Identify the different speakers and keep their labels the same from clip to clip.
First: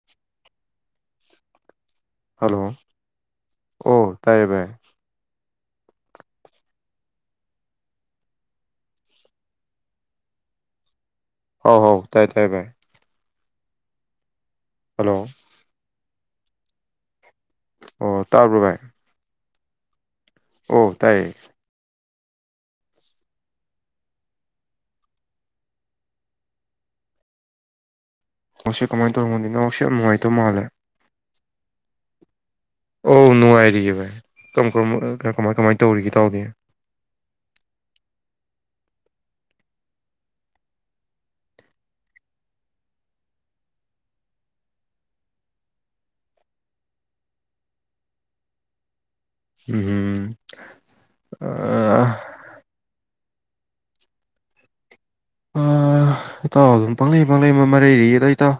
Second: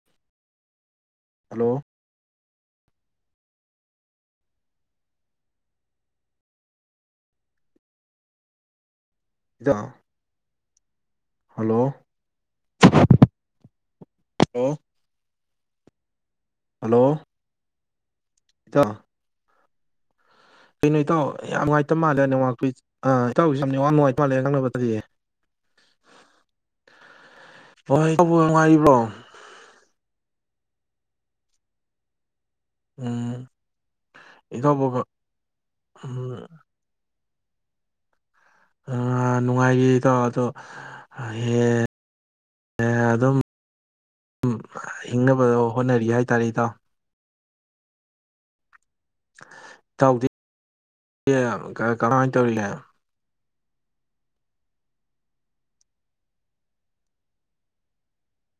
Speaker 1: [inaudible]
Speaker 2: hello
Speaker 1: hello ꯑꯣ ꯇꯥꯏꯌꯦ ꯚꯥꯏ
Speaker 2: ꯗ‌ꯣ
Speaker 1: ꯍꯥꯎ ꯍꯥꯎ ꯇꯥꯏ ꯇꯥꯏ ꯚꯥꯏ
Speaker 2: ꯍꯂꯣ
Speaker 1: ꯍꯜꯂꯣ
Speaker 2: ꯍꯜꯂꯣ
Speaker 1: ꯑꯣ ꯇꯥꯕ꯭ꯔꯣ ꯚꯥꯏ
Speaker 2: ꯏꯇꯥꯎ
Speaker 1: ꯑꯣ
Speaker 2: ꯀꯩꯅꯣ ꯏꯇꯥꯎ
Speaker 1: ꯇꯥꯏꯌꯦ
Speaker 2: ꯌꯥꯝ ꯅꯨꯡꯉꯥꯏꯇ ꯃꯥꯜꯂꯦ ꯅ‌ꯦꯠꯋꯥꯥꯛ ꯏꯇꯥꯎꯁꯨ ꯅ‌ꯦꯠꯋꯥꯛ ꯅꯨꯡꯉꯥꯏꯇ ꯃꯥꯜꯂꯦ ꯅꯛꯅꯕꯗꯗꯤ
Speaker 1: [inaudible]
Speaker 2: ꯍꯣꯏ [inaudible]
Speaker 1: ꯑꯣꯁ ꯀꯃꯥꯏ ꯇꯧꯔꯝꯃꯤꯅ‌ꯣ ꯁꯤ ꯌꯥꯝ ꯅꯨꯡꯉꯥꯏꯇ ꯃꯥꯜꯂꯦ ꯑꯣ
Speaker 2: ꯎꯝ
Speaker 1: ꯅꯨꯡꯉꯥꯏꯔꯤꯌ‌ꯦ ꯚꯥꯏ ꯀꯔꯝ
Speaker 2: ꯏꯇꯥꯎꯕꯨ
Speaker 1: ꯀꯔꯝ ꯀꯃꯥꯏ ꯀꯃꯥꯏ ꯇꯧꯔꯤꯒꯦ ꯏꯇꯥꯎꯗꯤ
Speaker 2: ꯎꯝ ꯑꯥ ꯅꯨꯡꯉꯥꯏꯔꯤꯌ‌ꯦ ꯏꯇꯥꯎ ꯑꯗꯣ ꯍꯌꯦ ꯑꯗꯨꯝ ꯗꯨꯝ ꯍꯤꯡꯅꯕ ꯍꯣꯠꯅꯔꯤ ꯍꯥꯏꯇꯥꯔꯦ ꯏꯇꯥꯎ
Speaker 1: ꯎꯝ
Speaker 2: ꯏꯇꯥꯎꯗꯤ
Speaker 1: ꯑ
Speaker 2: [inaudible] ꯀ ꯀꯃꯥꯏ ꯇꯧꯔꯤꯒꯦ
Speaker 1: ꯑ ꯏꯇꯥꯎ ꯑꯗꯨꯝ ꯄꯪꯂꯩ ꯄꯪꯂꯩ ꯑꯃ ꯃꯔꯩꯔꯤꯗ ꯏꯇꯥꯎ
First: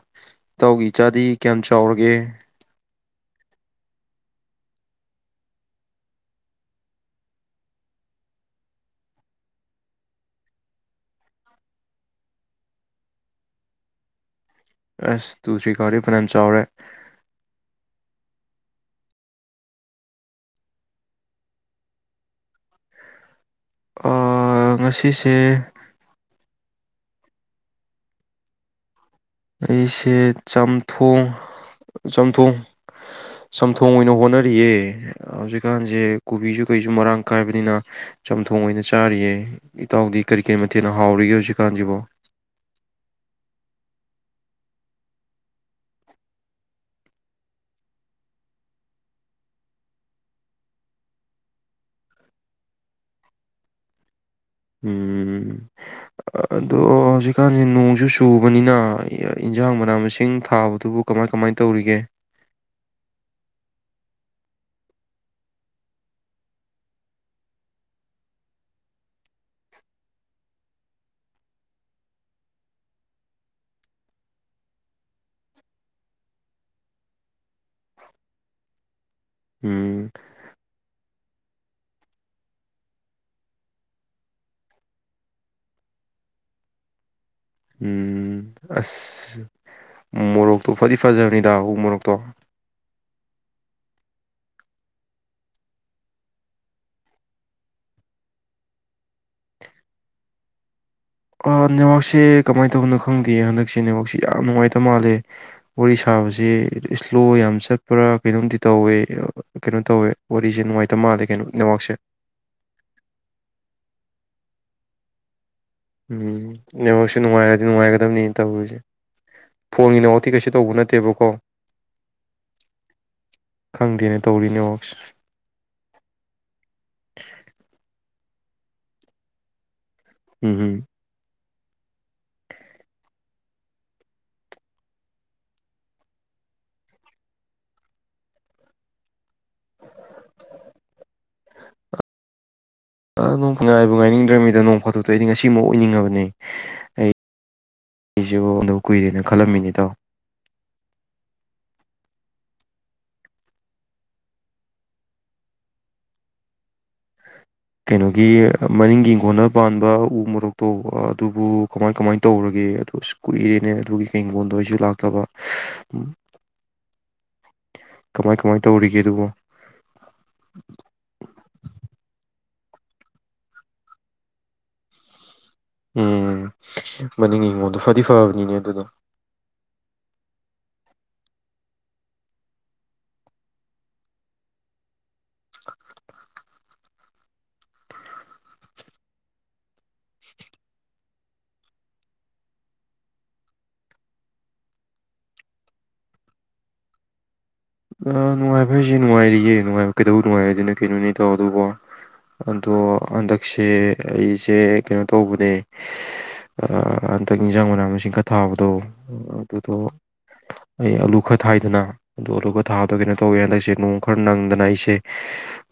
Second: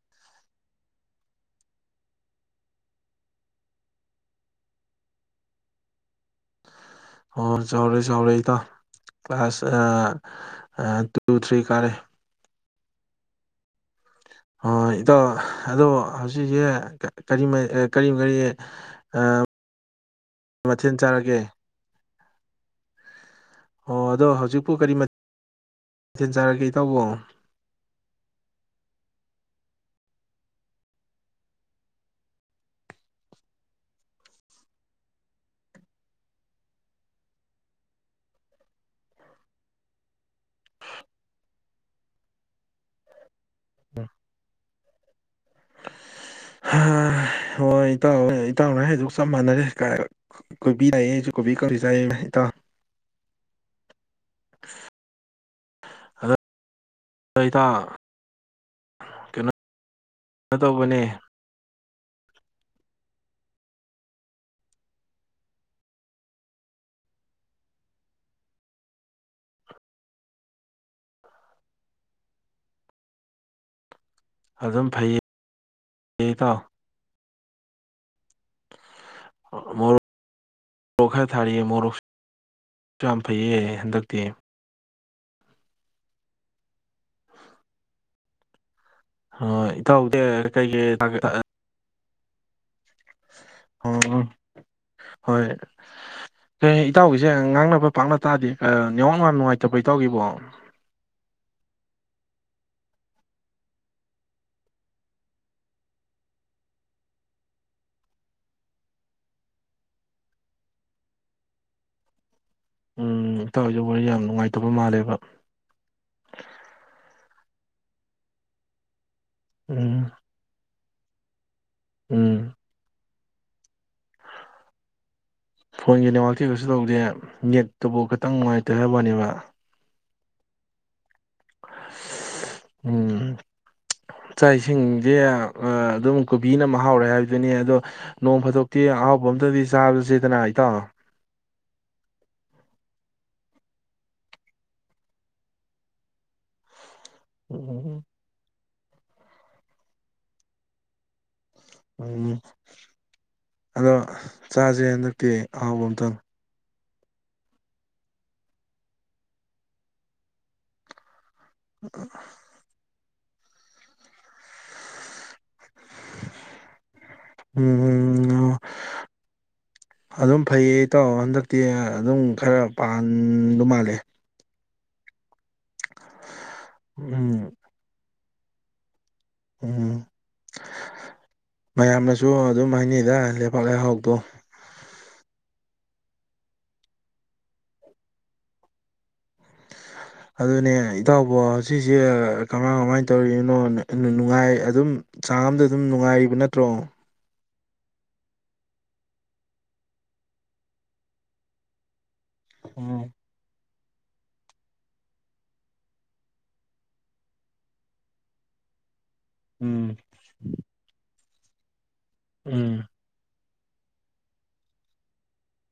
Speaker 1: ꯏꯇꯥꯎꯒꯤ ꯏꯆꯥꯗꯤ ꯀꯌꯥꯝ ꯆꯥꯎꯔꯒꯦ
Speaker 2: ꯍꯣꯏ ꯆꯥꯎꯔꯦ ꯆꯥꯎꯔꯦ ꯏꯇꯥꯎ ꯀ꯭ꯂꯥꯁ ꯇꯨ ꯊ꯭ꯔꯤ ꯀꯥꯔꯦ ꯍ‌ꯣ ꯏꯇꯥꯎ
Speaker 1: ꯑꯁ ꯇꯨ ꯊ꯭ꯔꯤ
Speaker 2: ꯑꯗꯣ
Speaker 1: ꯀꯥꯔꯗꯤ ꯐꯅꯌꯥꯝ ꯆꯥꯎꯔꯦ
Speaker 2: ꯍꯧꯖꯤꯛꯁꯦ ꯀꯔꯤ ꯀꯔꯤ ꯀꯔꯤ ꯑꯥ ꯃꯊꯦꯜ ꯆꯥꯔꯒꯦ ꯑꯣ
Speaker 1: ꯑ
Speaker 2: ꯑꯗꯣ ꯍꯧꯖꯤꯛꯄꯨ ꯀꯔꯤ
Speaker 1: ꯉꯁꯤꯁꯦ
Speaker 2: ꯊ‌ꯦꯜ ꯆꯥꯔꯒꯦ ꯏꯇꯥꯎꯕꯣ
Speaker 1: ꯑꯩꯁꯦ ꯆꯝꯊ‌ꯣꯡ ꯆꯝꯊꯣꯡ ꯆꯝꯊꯣꯡ ꯑꯣꯏꯅ ꯍꯣꯠꯅꯔꯤꯌꯦ ꯍꯧꯖꯤꯛꯀꯥꯟꯁꯦ ꯀꯣꯕꯤꯁꯨ ꯀꯩꯁꯨ ꯃꯔꯥꯡ ꯀꯥꯏꯕꯅꯤꯅ ꯆꯝꯊꯣꯡ ꯑꯣꯏꯅ ꯆꯥꯔꯤꯌꯦ ꯏꯇꯥꯎꯗꯤ ꯀꯔꯤ ꯀꯔꯤ ꯃꯊꯦꯜꯅ ꯍꯥꯎꯔꯤꯒꯦ ꯍꯧꯖꯤꯛꯀꯥꯟꯁꯤꯕꯣ
Speaker 2: ꯑꯝ ꯍꯣꯏ ꯏꯇꯥꯎ ꯏꯇꯥꯎꯅ ꯍꯥꯏꯗꯨꯒ ꯆꯞ ꯃꯥꯟꯅꯔꯦ ꯀꯥꯏ ꯀꯣꯏꯕꯤ ꯂꯩꯌꯦ ꯀꯣꯕꯤ ꯈꯔ꯭ꯗꯤ ꯆꯥꯏꯌ‌ꯦ ꯏꯇꯥꯎ
Speaker 1: ꯎꯝ ꯑꯗꯣ ꯍꯧꯖꯤꯛꯀꯥꯟ
Speaker 2: ꯏꯇꯥꯎ
Speaker 1: ꯅꯣꯡꯁꯨ ꯆꯨꯕꯅꯤꯅ
Speaker 2: ꯀꯩꯅꯣ
Speaker 1: ꯏꯟꯁꯥꯡ ꯃꯅꯥ ꯃꯁꯤꯡ ꯊꯥꯕꯗꯨꯕꯨ
Speaker 2: ꯇꯧꯕꯅꯦ
Speaker 1: ꯀꯃꯥꯏ ꯀꯃꯥꯏꯅ ꯇꯧꯔꯤꯒꯦ
Speaker 2: ꯑꯗꯨꯝ ꯐꯩꯌꯦ ꯏꯇꯥꯎ
Speaker 1: ꯎꯝ
Speaker 2: [unintelligible] ꯃꯣꯔꯣꯛ ꯈꯔ ꯊꯥꯔꯤꯌ‌ꯦ ꯃꯣꯔꯣꯛꯁꯨ ꯌꯥꯝ ꯐꯩꯌꯦ ꯍꯟꯗꯛꯇꯤ
Speaker 1: ꯎꯝ ꯑꯁ
Speaker 2: ꯑꯣ ꯏꯇꯥꯎꯗꯤ
Speaker 1: ꯃꯣꯔꯣꯛꯇꯣ ꯐꯗꯤ
Speaker 2: ꯀꯩꯀꯩ
Speaker 1: ꯐꯖꯕꯅꯤꯗ ꯎ ꯃꯣꯔꯣꯛꯇꯣ
Speaker 2: ꯑ ꯍꯣꯏ ꯍ ꯏꯇꯥꯎꯒꯤꯁꯦ ꯉꯥꯡꯅꯕ ꯄꯥꯛꯅ ꯇꯥꯗꯦ ꯅ‌ꯦꯠꯋꯥꯥꯛ ꯌꯥꯝ ꯅꯨꯡꯉꯥꯏꯇꯥꯕ‌ꯣ ꯏꯇꯥꯎꯒꯤꯕꯣ
Speaker 1: ꯑ ꯅꯦꯠꯋꯥꯛꯁꯦ ꯀꯃꯥꯏꯅ ꯇꯧꯕꯅꯣ ꯈꯪꯗꯦ ꯍꯟꯗꯛꯁꯦ ꯅꯦꯠꯋꯥꯛꯁꯦ ꯌꯥꯝ ꯅꯨꯡꯉꯥꯏꯇ ꯃꯥꯜꯂꯦ ꯋꯥꯔꯤ ꯁꯥꯕꯁꯤ ꯏꯁꯂꯣ ꯌꯥꯝ ꯆꯠꯄ꯭ꯔꯥ ꯀꯩꯅꯣꯝꯗꯤ ꯇꯧꯋꯦ ꯀꯩꯅꯣ ꯇꯧꯋꯦ ꯋꯥꯔꯤꯁꯦ ꯅꯨꯡꯉꯥꯏꯇꯕ ꯃꯥꯜꯂꯦ ꯀꯩꯅꯣ ꯅ‌ꯦꯠꯋꯥꯔ꯭ꯛꯁꯦ
Speaker 2: ꯎꯝ ꯏꯇꯥꯎꯁꯨ ꯋꯥꯔꯤ ꯌꯥꯝ ꯅꯨꯡꯉꯥꯏꯇꯕ ꯃꯥꯜꯂꯦꯕ
Speaker 1: ꯎꯝ ꯅ‌ꯦꯠꯋꯥꯔ꯭ꯛꯁ‌ꯦ ꯅꯨꯡꯉꯥꯏꯔꯗꯤ ꯅꯨꯡꯉꯥꯏꯒꯗꯕꯅꯤꯅ ꯇꯧꯔꯤꯁꯦ ꯐꯣꯟꯒꯤꯗ
Speaker 2: ꯎꯝ
Speaker 1: ꯅ‌ꯦꯠꯋꯥꯔ꯭ꯛ ꯇꯤ ꯀꯩꯁꯨ ꯇꯧꯕ ꯅꯠꯇꯦꯕꯀꯣ
Speaker 2: ꯎꯝ
Speaker 1: ꯈꯪꯗꯦꯅ‌ꯦ ꯇꯧꯔꯤ ꯅꯦꯠꯋꯥꯛꯁꯤ
Speaker 2: ꯐꯣꯟꯒꯤ ꯅꯦꯋꯥꯥꯛꯇꯤ ꯀꯩꯁꯨ ꯇꯧꯗꯦ ꯅꯦꯠꯇꯨꯕꯨ ꯈꯤꯇꯪ ꯅꯨꯡꯉꯥꯏꯇꯦ ꯍꯥꯏꯕꯋꯥꯅꯦꯕ
Speaker 1: ꯎꯝ ꯍꯝ
Speaker 2: ꯎꯝ ꯆꯥꯛ ꯏꯁꯤꯡꯗꯤ ꯑꯗꯨꯝ ꯀꯣꯕꯤꯅ ꯃꯍꯥꯎꯔꯦ ꯍꯥꯏꯕꯗꯨꯅꯤ ꯑꯗꯣ ꯅꯣꯡ ꯐꯥꯗꯣꯛꯇꯤ ꯑꯍꯥꯎꯕ ꯑꯝꯇꯗꯤ ꯆꯥꯁꯤꯗꯅ ꯏꯇꯥꯎ
Speaker 1: ꯑ ꯅꯣꯡ ꯉꯥꯏꯕꯨ ꯉꯥꯏꯅꯤꯡꯗ꯭ꯔꯕꯃꯤꯗ ꯅꯣꯡ ꯐꯥꯇꯣꯛꯇꯣ ꯑꯩꯗꯤ ꯉꯁꯤꯃꯛ ꯑꯣꯏꯅꯤꯡꯉꯕꯅꯤ ꯑꯩ
Speaker 2: ꯎꯝ
Speaker 1: ꯑꯩꯁꯤꯕꯨ ꯑꯗ ꯀꯨꯏꯔꯦꯅ ꯈꯜꯂꯝꯃꯤꯅꯤ ꯏꯇꯥꯎ
Speaker 2: ꯎꯝ ꯑꯗꯣ ꯆꯥꯁꯦ ꯍꯟꯗꯛꯇꯤ ꯑꯍꯥꯎꯕ ꯑꯝꯇꯪ
Speaker 1: ꯀꯩꯅꯣꯒꯤ ꯃꯅꯤꯡꯒꯤ ꯏꯪꯈꯣꯟꯗ ꯄꯥꯟꯕ ꯎ ꯃꯣꯔꯣꯛꯇꯣ ꯑꯗꯨꯕꯨ ꯀꯃꯥꯏ ꯀꯃꯥꯏ ꯇꯧꯔꯒꯦ ꯑꯗꯨ ꯑꯁ ꯀꯨꯏꯔꯦꯅꯦ ꯑꯗꯨꯒꯤ ꯍꯤꯡꯒꯣꯜꯗꯣ ꯑꯩꯁꯨ ꯂꯥꯛꯇꯕ ꯀꯃꯥꯏ
Speaker 2: ꯎꯝ
Speaker 1: ꯀꯃꯥꯏ ꯇꯧꯔꯤꯒꯦ ꯑꯗꯨꯕꯨ
Speaker 2: ꯑꯗꯨꯝ ꯐꯩꯌꯦ ꯏꯇꯥꯎ ꯍꯟꯗꯛꯇꯤ ꯑꯗꯨꯝ ꯈꯔ ꯄꯥꯟꯕ ꯃꯥꯜꯂꯦ
Speaker 1: ꯎꯝ ꯃꯅꯤꯡꯒꯤ
Speaker 2: ꯎꯝ
Speaker 1: ꯍꯤꯡꯒ‌ꯣꯜꯗꯣ ꯐꯗꯤ ꯐꯕꯅꯤꯅꯦ ꯑꯗꯨꯗꯣ
Speaker 2: ꯎꯝ ꯃꯌꯥꯝꯅꯁꯨ ꯑꯗꯨꯝ ꯍꯥꯏꯅꯩꯗ ꯂꯩꯄꯥꯛ ꯂꯩꯍꯥꯎꯗꯣ ꯑꯗꯨꯅꯦ ꯏꯇꯥꯎꯕ‌ꯣ ꯍꯧꯛꯁꯦ ꯀꯃꯥꯏ ꯀꯃꯥꯏꯅ ꯇꯧꯔꯤꯅꯣ ꯅꯨꯡꯉꯥꯏ ꯑꯗꯨꯝ ꯆꯥꯡ ꯑꯝꯗ ꯑꯗꯨꯝ ꯅꯨꯡꯉꯥꯏꯔꯤꯕ ꯅꯠꯇ꯭ꯔꯣ
Speaker 1: ꯅꯨꯡꯉꯥꯏꯕ ꯍꯥꯏꯁꯦ ꯅꯨꯡꯉꯥꯏꯔꯤꯌꯦ ꯅꯨꯡꯉꯥꯏꯕ ꯀꯩꯗꯧꯕ ꯅꯨꯡꯉꯥꯏꯔ‌ꯣꯏꯗꯤꯅ‌ꯣ ꯀꯩꯅꯣꯅꯦ ꯏꯇꯥꯎ ꯑꯗꯨꯕꯨ ꯑꯗꯣ
Speaker 2: ꯎꯝ
Speaker 1: ꯍꯟꯗꯛꯁꯦ ꯑꯩꯁꯦ ꯀꯩꯅꯣ ꯇꯧꯕꯅꯦ ꯍꯟꯗꯛ ꯌꯦꯟꯁꯥꯡ ꯃꯅꯥ ꯃꯁꯤꯡ ꯈꯔ ꯊꯥꯕꯗꯣ ꯑꯗꯨꯗꯣ
Speaker 2: ꯎꯝ
Speaker 1: ꯑꯩ ꯑꯂꯨ ꯈꯔ ꯊꯥꯏꯗꯅ ꯑꯗꯨ ꯑꯂꯨ ꯈ
Speaker 2: ꯎꯝ
Speaker 1: ꯑꯣ ꯀꯩꯅꯣ ꯇꯧꯋꯦ ꯍꯟꯗꯛꯁꯦ ꯅꯣꯡ ꯈꯔ ꯅꯪꯗꯅ ꯑꯩꯁꯦ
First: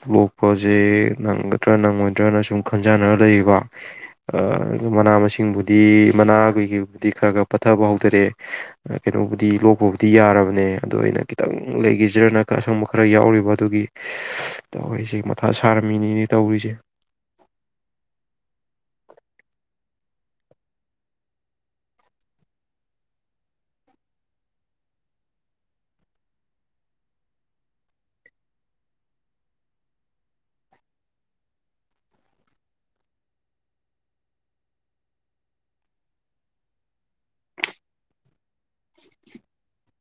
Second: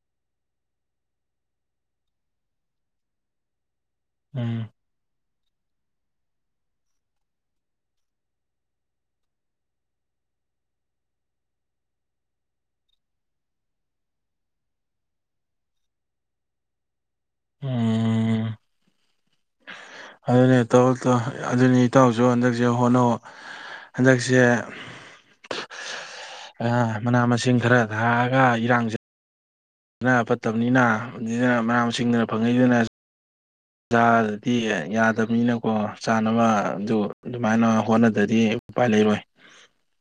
Speaker 1: ꯂꯣꯛꯄꯁꯦ ꯅꯪꯒꯗ꯭ꯔꯥ ꯅꯪꯉꯣꯏꯗ꯭ꯔꯅ ꯁꯨꯝ ꯈꯟꯖꯅꯔ ꯂꯩꯌꯦꯕ
Speaker 2: ꯎꯝ
Speaker 1: ꯑꯗꯨ ꯃꯅꯥ ꯃꯁꯤꯡꯕꯨꯗꯤ ꯃꯅꯥ ꯀꯩ ꯀꯩꯕꯨꯗꯤ ꯈꯔ ꯈꯔ ꯄꯠꯊꯕ ꯍꯧꯗꯔꯛꯑꯦ ꯀꯩꯅꯣꯕꯨꯗꯤ ꯂꯣꯛꯄꯕꯨꯗꯤ ꯌꯥꯔꯕꯅꯦ ꯑꯗꯣ ꯑꯩꯅ ꯈꯤꯇꯪ ꯂꯩꯈꯤꯁꯤꯔꯥ ꯅꯠꯇ꯭ꯔꯒ ꯑꯁꯪꯕ ꯈꯔ ꯌꯥꯎꯔꯤꯕ ꯑꯗꯨꯒꯤ ꯇꯧꯁꯦ ꯃꯊꯥ ꯁꯥꯔꯝꯃꯤꯅꯤꯅꯦ ꯇꯧꯔꯤꯁꯦ
Speaker 2: ꯎꯝ ꯑꯗꯨꯅꯦ ꯇꯧ ꯇꯧ ꯑꯗꯨꯅꯤ ꯏꯇꯥꯎꯁꯨ ꯍꯟꯗꯛꯁꯦ ꯍꯣꯠꯅꯧ ꯍꯟꯗꯛꯁꯦ ꯑ ꯃꯅꯥ ꯃꯁꯤꯡ ꯈꯔ ꯊꯥꯛꯑꯒ ꯏꯔꯥꯡꯁꯤ ꯑꯅꯥ ꯐꯠꯇꯕꯅꯤꯅ ꯑꯗꯨꯅ ꯃꯅꯥ ꯃꯁꯤꯡꯗꯅ ꯐꯪꯉꯛꯏꯗꯅ ꯆꯥꯗꯗꯤ ꯌꯥꯗꯕꯅꯤꯅꯀꯣ ꯆꯥꯅꯕ ꯑꯗꯨ ꯑꯗꯨꯃꯥꯏꯅ ꯍꯣꯠꯅꯗꯗꯤ ꯎꯄꯥꯏ ꯂꯩꯔꯣꯏ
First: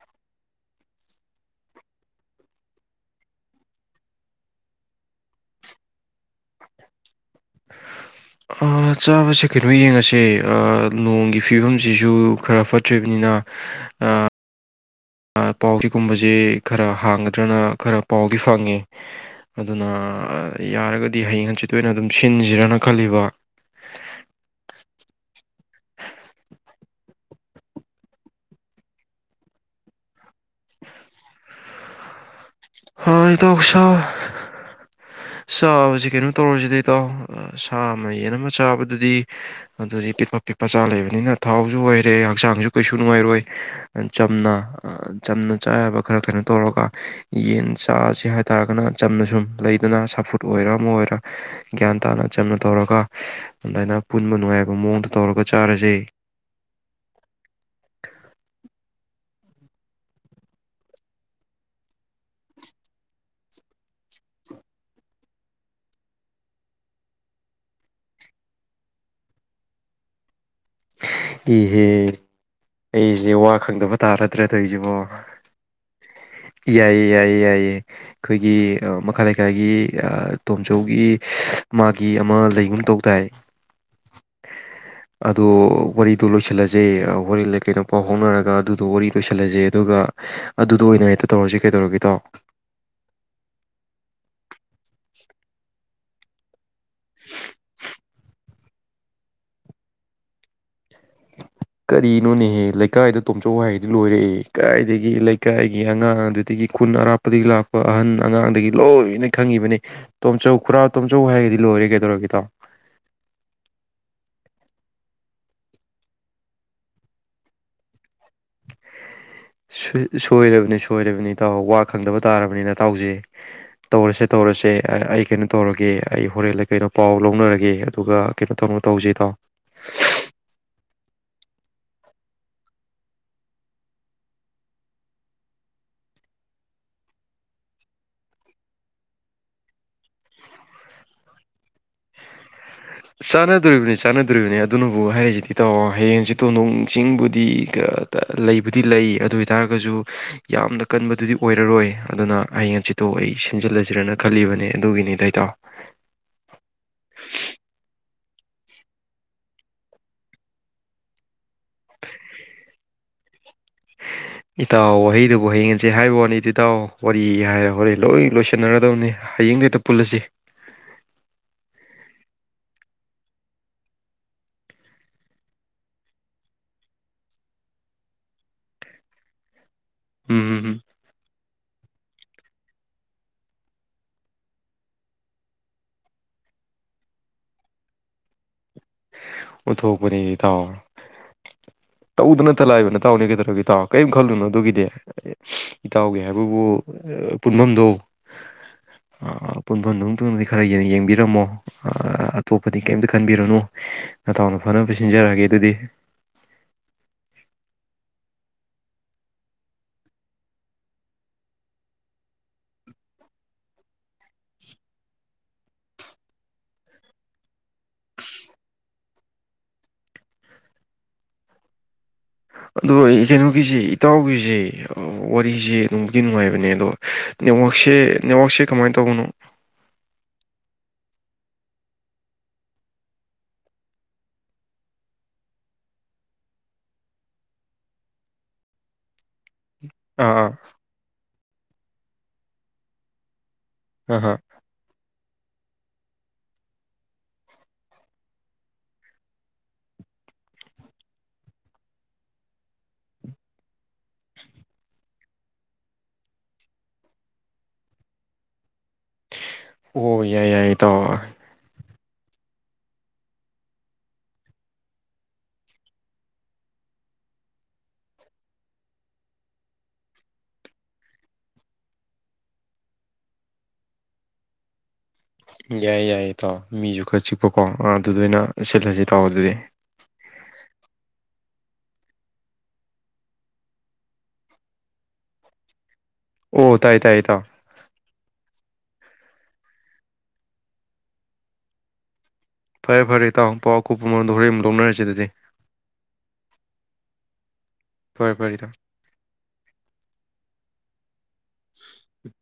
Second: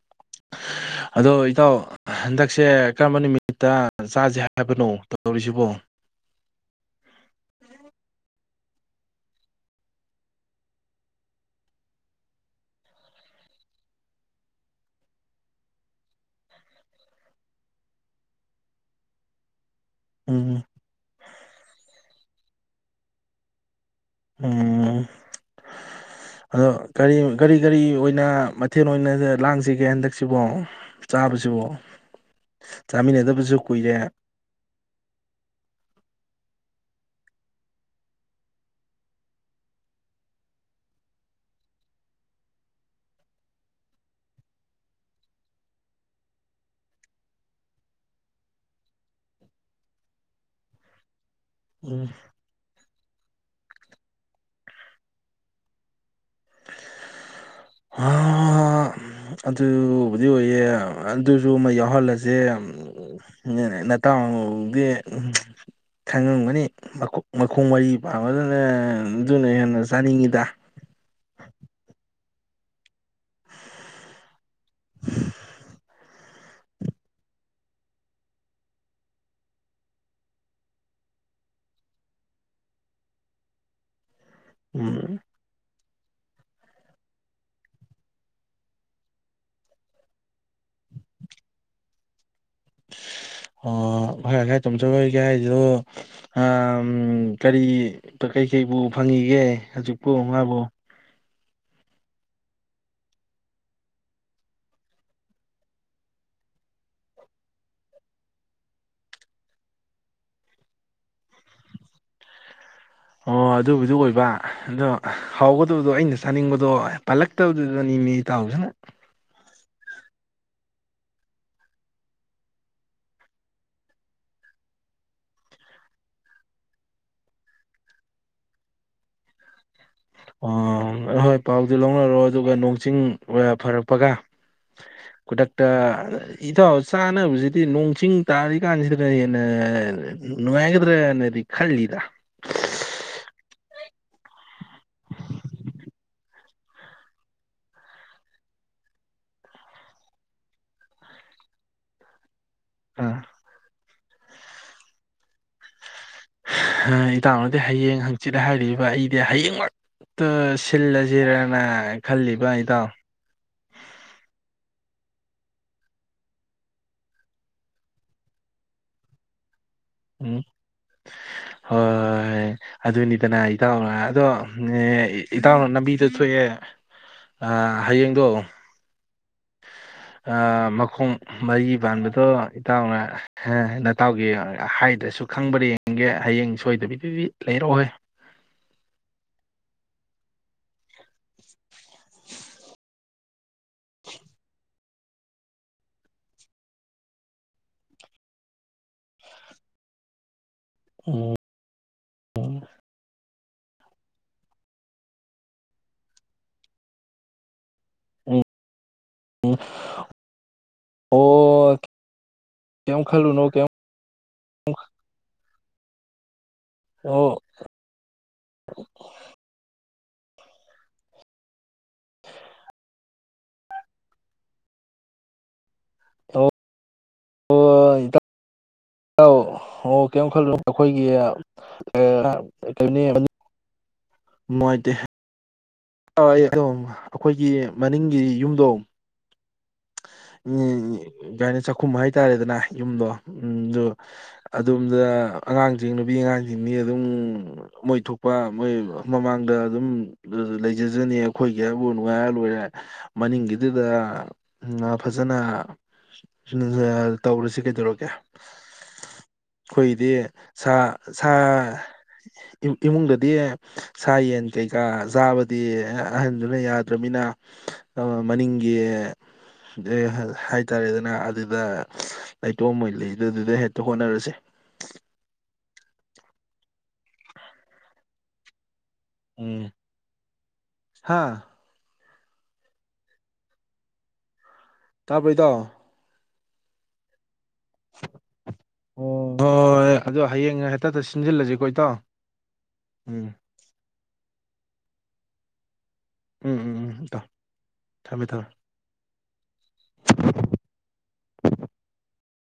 Speaker 1: [inaudible]
Speaker 2: ꯑꯗꯣ ꯏꯇꯥꯎ ꯍꯟꯗꯛꯁꯦ ꯀꯔꯝꯕ ꯅꯨꯃꯤꯠꯇ ꯆꯥꯁꯦ ꯍꯥꯏꯕꯅꯣ ꯇꯧꯔꯤꯁꯤꯕꯣ
Speaker 1: ꯆꯥꯕꯁꯦ ꯀꯩꯅꯣ ꯌꯦꯡꯉꯁꯦ ꯅꯣꯡꯒꯤ ꯐꯤꯕꯝꯁꯤꯁꯨ ꯈꯔ ꯐꯠꯇ꯭ꯔꯤꯕꯅꯤꯅ ꯑ ꯄꯥꯎ ꯆꯒꯨꯝꯕꯕꯁꯤ ꯈꯔ ꯍꯥꯡꯒꯗ꯭ꯔꯅ ꯈꯔ ꯄꯥꯎꯗꯤ ꯐꯪꯉꯦ ꯑꯗꯨꯅ
Speaker 2: ꯎꯝ
Speaker 1: ꯌꯥꯔꯒꯗꯤ ꯍꯌꯦꯡ ꯍꯆꯤꯠꯠꯇꯣꯏꯅ ꯑꯗꯨꯝ ꯁꯤꯟꯁꯤꯔꯅ ꯈꯜꯂꯤꯕ
Speaker 2: ꯎꯝ ꯑꯗꯣ ꯀꯔꯤ ꯀꯔꯤ ꯀꯔꯤ ꯑꯣꯏꯅ ꯃꯊꯦꯜ ꯑꯣꯏꯅ ꯂꯥꯡꯁꯤꯒꯦ ꯍꯟꯗꯛꯁꯤꯕꯣ ꯆꯥꯕꯁꯤꯕꯨ ꯆꯥꯃꯤꯟꯅꯗꯕꯁꯨ ꯀꯨꯏꯔꯦ
Speaker 1: ꯆꯥꯕꯁꯤ ꯀꯩꯅꯣ ꯇꯧꯔꯁꯤꯗꯩ ꯏꯇꯥꯎ ꯁꯥ ꯑꯃ ꯌꯦꯟ ꯑꯃ ꯆꯥꯕꯗꯗꯤ ꯑꯗꯨꯗꯤ ꯄꯤꯛꯄ ꯄꯤꯛꯄ ꯆꯥ ꯂꯩꯕꯅꯤꯅ ꯊꯥꯎꯁꯨ ꯑꯣꯏꯔꯦ ꯍꯛꯆꯥꯡꯁꯨ ꯀꯩꯁꯨ ꯅꯨꯡꯉꯥꯏꯔꯣꯏ ꯆꯝꯅ ꯆꯝꯅ ꯆꯥꯕ ꯈꯔ ꯀꯩꯅꯣ ꯇꯧꯔꯒ ꯌꯦꯟ ꯆꯥꯁꯦ ꯍꯥꯏꯇꯥꯔꯒꯅ ꯆꯝꯅ ꯁꯨꯝ ꯂꯩ ꯑꯗꯨꯅ ꯁꯥꯐꯨꯠ ꯑꯣꯏꯔ ꯑꯃ ꯑꯣꯏꯔ ꯒ꯭ꯌꯥꯟ
Speaker 2: ꯎꯝ
Speaker 1: ꯇꯥꯅ ꯆꯝꯅ ꯇꯧꯔꯒ ꯑꯗꯨꯃꯥꯏꯅ ꯄꯨꯟꯕ ꯅꯨꯡꯉꯥꯏꯕ ꯃꯑꯣꯡꯗ ꯇꯧꯔꯒ ꯆꯥꯔꯁꯦ
Speaker 2: ꯑ ꯑꯗꯨꯕꯨꯗꯤ ꯑꯣꯏꯌꯦ ꯑꯗꯨꯁꯨ ꯑꯃ ꯌꯥꯎꯍꯜꯂꯁꯦ ꯎꯝ ꯅꯠꯇꯥꯎꯗꯤ ꯈꯪꯉꯝꯒꯅꯤ ꯃꯈꯣꯡ ꯃꯔꯤ ꯄꯥꯉꯗꯅ ꯑꯗꯨꯅ ꯍꯦꯟꯅ ꯆꯥꯅꯤꯡꯉꯤꯗ
Speaker 1: ꯏꯍꯦ ꯑꯩꯁꯦ ꯋꯥ ꯈꯪꯗꯕ ꯇꯥꯔꯗ꯭ꯔꯦ ꯇꯧꯁꯤꯕꯣ ꯌꯥꯏꯌꯦ ꯌꯥꯏꯌꯦ ꯌꯥꯏꯌꯦ ꯑꯩꯈꯣꯏꯒꯤ ꯃꯈꯥ ꯂꯩꯀꯥꯏꯒꯤ ꯇꯣꯝꯆꯧꯒꯤ ꯃꯥꯒꯤ ꯑꯃ ꯂꯩꯒꯨꯝ ꯇꯧ ꯇꯥꯏ
Speaker 2: ꯎꯝ
Speaker 1: ꯑꯗꯣ ꯋꯥꯔꯤꯗꯣ ꯂꯣꯏꯁꯤꯜꯂꯁꯦ ꯀꯩꯅꯣ ꯄꯥꯎ ꯐꯥꯎꯅꯔꯒ ꯑꯗꯨꯗꯣ ꯋꯥꯔꯤ ꯂꯣꯏꯁꯤꯜꯂꯁꯦ ꯑꯗꯨꯒ ꯑꯗꯨꯗ ꯑꯣꯏꯅ ꯍꯦꯛꯇ ꯇꯧꯔꯁꯤ ꯀꯩꯗꯧꯔꯒꯦꯗꯣ
Speaker 2: ꯑꯣ ꯍꯣꯏ ꯑꯩꯈꯣꯏ ꯇꯨꯝꯖꯔꯣꯏꯒꯦ ꯍꯥꯏꯁꯤꯗꯣ ꯀꯔꯤ ꯀꯩꯀꯩꯕꯨ ꯐꯪꯉꯒꯦ ꯍꯧꯖꯤꯛꯄꯨ ꯃꯥꯕꯨ
Speaker 1: ꯀꯔꯤꯅꯣꯅꯦꯍꯦ ꯂꯩꯀꯥꯏꯗ ꯇꯣꯝꯆꯧ ꯍꯥꯏꯗꯤ ꯂꯣꯏꯔꯛꯑꯦ ꯀꯥꯏꯗꯒꯤ ꯂꯩꯀꯥꯏꯒꯤ ꯑꯉꯥꯡ ꯑꯗꯨꯗꯒꯤ ꯈꯨꯟ ꯑꯔꯥꯞ ꯗꯒꯤ ꯂꯥꯛꯄ ꯑꯍꯟ ꯑꯉꯥꯡꯗꯒꯤ ꯂꯣꯏꯅ ꯈꯪꯉꯤꯕꯅꯤ ꯇꯣꯝꯆꯧ ꯈꯨꯔꯥꯎ ꯇꯣꯝꯆꯧ ꯍꯥꯏꯒꯗꯤ ꯂꯣꯏꯔꯦ ꯀꯩꯗꯧꯒꯦ ꯇꯥꯣ
Speaker 2: ꯑꯣ ꯑꯗꯨꯕꯨꯗꯨ ꯑꯣꯏꯕ ꯑꯗꯣ ꯍꯥꯎꯒꯗꯕꯗꯣ ꯑꯩꯅ ꯆꯥꯅꯤꯡꯕꯗꯣ ꯄꯥꯂꯛ ꯇꯧꯗꯗꯅꯅꯤ ꯃꯤ ꯇꯥꯎꯁꯤꯅ
Speaker 1: ꯁꯣꯏꯔꯕꯅꯤ ꯁꯣꯏꯔꯕꯅꯤ ꯇꯥꯎ ꯋꯥ ꯈꯪꯗꯕ ꯇꯥꯔꯕꯅꯤꯅ ꯇꯥꯎꯁꯦ ꯇꯧꯔꯁꯦ ꯇꯧꯔꯁꯦ ꯑꯩ ꯀꯩꯅꯣ ꯇꯧꯔꯒꯦ ꯑꯩ ꯍꯣꯔꯦꯟꯗ ꯀꯩꯅꯣ ꯄꯥꯎ ꯂꯧꯅꯔꯒꯦ ꯑꯗꯨꯒ ꯀꯩꯅꯣ ꯇꯧꯅꯣ ꯇꯧꯖꯩ ꯇꯣ
Speaker 2: ꯑꯣ ꯑꯩꯣꯏ ꯄꯥꯎꯗꯨ ꯂꯧꯅꯔꯣ ꯑꯗꯨꯒ ꯅꯣꯡ ꯆꯤꯡ ꯐꯔꯛꯄꯒ
Speaker 1: [inaudible]
Speaker 2: ꯈꯨꯗꯛꯇ ꯏꯊꯧꯥꯎ ꯆꯥꯅꯕꯁꯤꯗꯤ ꯅꯣꯡ ꯆꯤꯡ ꯇꯥꯔꯤ ꯀꯥꯟꯁꯤꯗꯅ ꯍꯦꯟꯅ ꯅ ꯍꯒꯗ꯭ꯔꯦ ꯅꯗꯤꯛ ꯈꯂꯤꯗ
Speaker 1: ꯆꯥꯟꯅꯗꯣꯔꯤꯕꯅꯤ ꯆꯥꯟꯅꯗꯣꯔꯤꯕꯅꯤ ꯑꯗꯨꯅꯕꯨ ꯍꯥꯏꯔꯤꯁꯤꯗꯤ ꯇꯥꯑꯣ ꯍꯌꯦꯡꯁꯤ ꯇꯣꯟꯗꯣꯡꯁꯤꯡꯕꯨꯗꯤ ꯇ ꯂꯩꯕꯨꯗꯤ ꯂꯩ ꯑꯗꯨ ꯑꯣꯏꯇꯥꯔꯒꯁꯨ ꯌꯥꯝꯅ ꯀꯟꯕꯗꯨꯗꯤ ꯑꯣꯏꯔꯔꯣꯏ ꯑꯗꯨꯅ ꯑꯩ ꯉꯡꯆꯤꯠꯇꯨ
Speaker 2: ꯑꯥ
Speaker 1: ꯑꯩ ꯁꯤꯟꯖꯤꯜꯂꯁꯤꯔꯅ ꯈꯜꯂꯤꯕꯅꯦ ꯑꯗꯨꯒꯤꯅꯤꯗꯥꯏꯇꯣ
Speaker 2: ꯏꯇꯥꯡꯅꯗꯤ ꯍꯌꯦꯡ ꯍꯪꯆꯤꯠ ꯍꯥꯏꯔꯤꯕ ꯑꯩꯗꯤ ꯍꯌꯦꯡꯃꯛꯇ ꯁꯤꯜꯂ ꯖꯤꯔꯅ ꯈꯜꯂꯤꯕ ꯏꯇꯥꯎ
Speaker 1: [inaudible] ꯏꯇꯥꯎ ꯋꯥꯍꯩꯗꯨꯕꯨ ꯍꯌꯦꯡꯁꯦ ꯍꯥꯏꯕ ꯋꯥꯅꯤꯗꯤ ꯏꯇꯥꯎ ꯋꯥꯔꯤ ꯍꯥꯏꯔ ꯍꯣꯔꯦꯟ ꯂꯣꯏ ꯂꯣꯏꯁꯤꯟꯅꯔꯗꯧꯅꯤ ꯍꯌꯦꯡꯗ ꯍꯦꯛꯇ ꯄꯨꯜꯂꯁꯤ
Speaker 2: ꯎꯝ ꯍꯣꯏ ꯑꯗꯨꯅꯤꯗꯅ ꯏꯇꯥꯎꯅ ꯑꯗꯣ ꯏꯇꯥꯎꯅ ꯂꯝꯕꯤꯗ ꯊꯣꯛꯑꯦ ꯑꯥ ꯍꯌꯦꯡꯗꯣ ꯑꯥ
Speaker 1: ꯎꯝ
Speaker 2: ꯃꯈꯣꯡ ꯃꯔꯤ ꯄꯥꯟꯕꯗꯣ ꯏꯇꯥꯎꯅ ꯅꯇꯥꯎꯒꯤ ꯍꯥꯏꯗ꯭ꯔꯁꯨ ꯈꯪꯕꯅꯤ ꯌꯦꯒꯦ ꯍꯌꯦꯡ ꯁꯣꯏꯗꯕꯤ ꯄꯤꯕꯤ ꯂꯩꯔꯛꯍꯣꯏ
Speaker 1: ꯎꯠꯊꯣꯛꯄꯅꯦ ꯏꯇꯥꯎ ꯇꯧꯗ ꯅꯠꯇ ꯂꯥꯛꯏꯕ ꯅꯇꯥꯎꯅꯤ ꯀꯩꯗꯧꯔꯒꯦ ꯇꯥꯎ ꯀꯔꯤꯝ ꯈꯜꯂꯨꯅꯣ ꯑꯗꯨꯒꯤꯗꯤ ꯏꯇꯥꯎꯒꯤ ꯍꯥꯏꯕꯕꯨ ꯄꯨꯟꯕꯝꯗꯣ ꯄꯨꯟꯐꯝꯗꯨꯗꯤ ꯈꯔ ꯌꯦꯡ ꯌꯦꯡꯕꯤꯔꯝꯃꯣ ꯑꯇꯣꯞꯄꯗꯤ ꯀꯩꯝꯇ ꯈꯟꯕꯤꯔꯨꯅꯨ ꯅꯇꯥꯎꯅ ꯐꯅꯕ ꯁꯤꯟꯖꯔꯛꯑꯒꯦ ꯑꯗꯨꯗꯤ
Speaker 2: ꯎꯝ ꯎꯝ ꯑꯣ ꯀꯩꯝ ꯈꯜꯂꯨꯅꯨ ꯀꯩꯝ ꯑꯣ [inaudible]
Speaker 1: ꯑꯗꯣ ꯑꯩ ꯀꯩꯅꯣꯒꯤꯁꯦ ꯏꯇꯥꯎꯒꯤꯁꯦ ꯋꯥꯔꯤꯁꯦ ꯅꯨꯡꯕꯨꯗꯤ
Speaker 2: ꯑꯣ
Speaker 1: ꯅꯨꯡꯉꯥꯏꯕꯅꯦ ꯑꯗꯣ ꯅꯦꯋꯥꯛꯁꯦ ꯅꯦꯋꯥꯛꯁꯦ
Speaker 2: ꯇꯥꯎ ꯑꯣ ꯀꯩꯝ ꯈꯜꯂꯨ ꯑꯩꯈꯣꯏꯒꯤ [unintelligible] ꯃꯨꯋꯥꯏꯇꯦ ꯑꯥ ꯑꯩ ꯑꯗꯨꯝ ꯑꯩꯈꯣꯏꯒꯤ ꯃꯅꯤꯡꯒꯤ ꯌꯨꯝꯗꯣ
Speaker 1: ꯑꯥ
Speaker 2: ꯎꯝ ꯀꯩ ꯍꯥꯏꯅꯤ ꯆꯥꯛꯈꯨꯝ ꯍꯥꯏꯇꯥꯔꯦꯗꯅ ꯌꯨꯝꯗꯣ ꯎꯝ ꯑꯗꯨ
Speaker 1: ꯑꯥ ꯑꯥ
Speaker 2: ꯑꯗꯣꯝꯗ ꯑꯉꯥꯡꯁꯤꯡ ꯅꯨꯄꯤ ꯑꯉꯥꯡꯁꯤꯡꯗꯤ ꯑꯗꯨꯝ ꯃꯣꯏ ꯊꯣꯛꯄ ꯃꯣꯏ ꯃꯃꯥꯡꯗ ꯑꯗꯨꯝ ꯂꯩ ꯖꯅꯤ ꯑꯩꯈꯣꯏꯒꯤ ꯍꯥꯏꯕꯨ ꯅꯨꯡꯉꯥꯏꯔ ꯂꯣꯏꯔꯦ ꯃꯅꯤꯡꯒꯤꯗꯨꯗ ꯎꯝ ꯐꯖꯅ ꯇꯧꯔꯁꯤ ꯀꯩꯗꯧꯔꯒꯦ ꯑꯩꯈꯣꯏꯗꯤ
Speaker 1: ꯑꯣ ꯌꯥꯏ
Speaker 2: ꯁꯥ
Speaker 1: ꯌꯥꯏ ꯏꯇꯥꯎ
Speaker 2: ꯁꯥ ꯏꯃꯨꯡꯗꯗꯤ ꯁꯥ ꯌꯦꯟ ꯀꯩꯀꯥ ꯆꯥꯕ ꯗꯤ ꯑꯍꯟꯗꯨꯅ ꯌꯥꯗ꯭ꯔꯃꯤꯅ ꯑꯥ ꯃꯅꯤꯡꯒꯤ ꯍꯥꯏꯇꯥꯔꯦꯗꯅ ꯑꯗꯨꯗ ꯂꯩꯇꯣꯝ ꯃꯣꯏ ꯂꯩꯗꯗꯨꯗ ꯍꯦꯛꯇ ꯍꯣꯠꯅꯔꯁꯦ
Speaker 1: ꯌꯥꯏꯌꯦ ꯌꯥꯏꯌꯦ ꯇꯥꯎ ꯃꯤꯁꯨ ꯈꯔ ꯆꯤꯛꯄꯀꯣ ꯑꯥ ꯑꯗꯨꯗ ꯑꯣꯏꯅ ꯁꯤꯠꯂꯁꯤ ꯏꯇꯥꯎ ꯑꯗꯨꯗꯤ
Speaker 2: ꯍꯥꯥ ꯇꯥꯕ꯭ꯔꯣ ꯏꯇꯥꯎ
Speaker 1: ꯑꯣ ꯇꯥꯏ ꯇꯥꯏ ꯏꯇꯥꯎ
Speaker 2: ꯑꯣ ꯍꯣꯏ ꯑꯗꯣ ꯍꯌꯦꯡ ꯍꯦꯛꯇꯥꯇ ꯁꯤꯟꯖꯤꯜꯂꯁꯤ ꯀꯣ ꯏꯇꯥꯎ
Speaker 1: ꯐꯔꯦ ꯐꯔꯦ
Speaker 2: ꯎꯝ
Speaker 1: ꯇꯥꯎ ꯄꯥꯎ ꯑꯀꯨꯞꯄ ꯃꯔꯣꯜꯗꯣ ꯍꯣꯔꯦꯟ ꯑꯃꯨꯛ ꯂꯧꯅꯔꯁꯤ ꯑꯗꯨꯗꯤ
Speaker 2: ꯎꯝ ꯎꯝ ꯎꯝ ꯏꯇꯥꯎ ꯊꯝꯃꯦ
Speaker 1: ꯐꯔꯦ
Speaker 2: ꯊꯝꯃꯦ
Speaker 1: ꯐꯔꯦ ꯏꯇꯥꯎ [inaudible]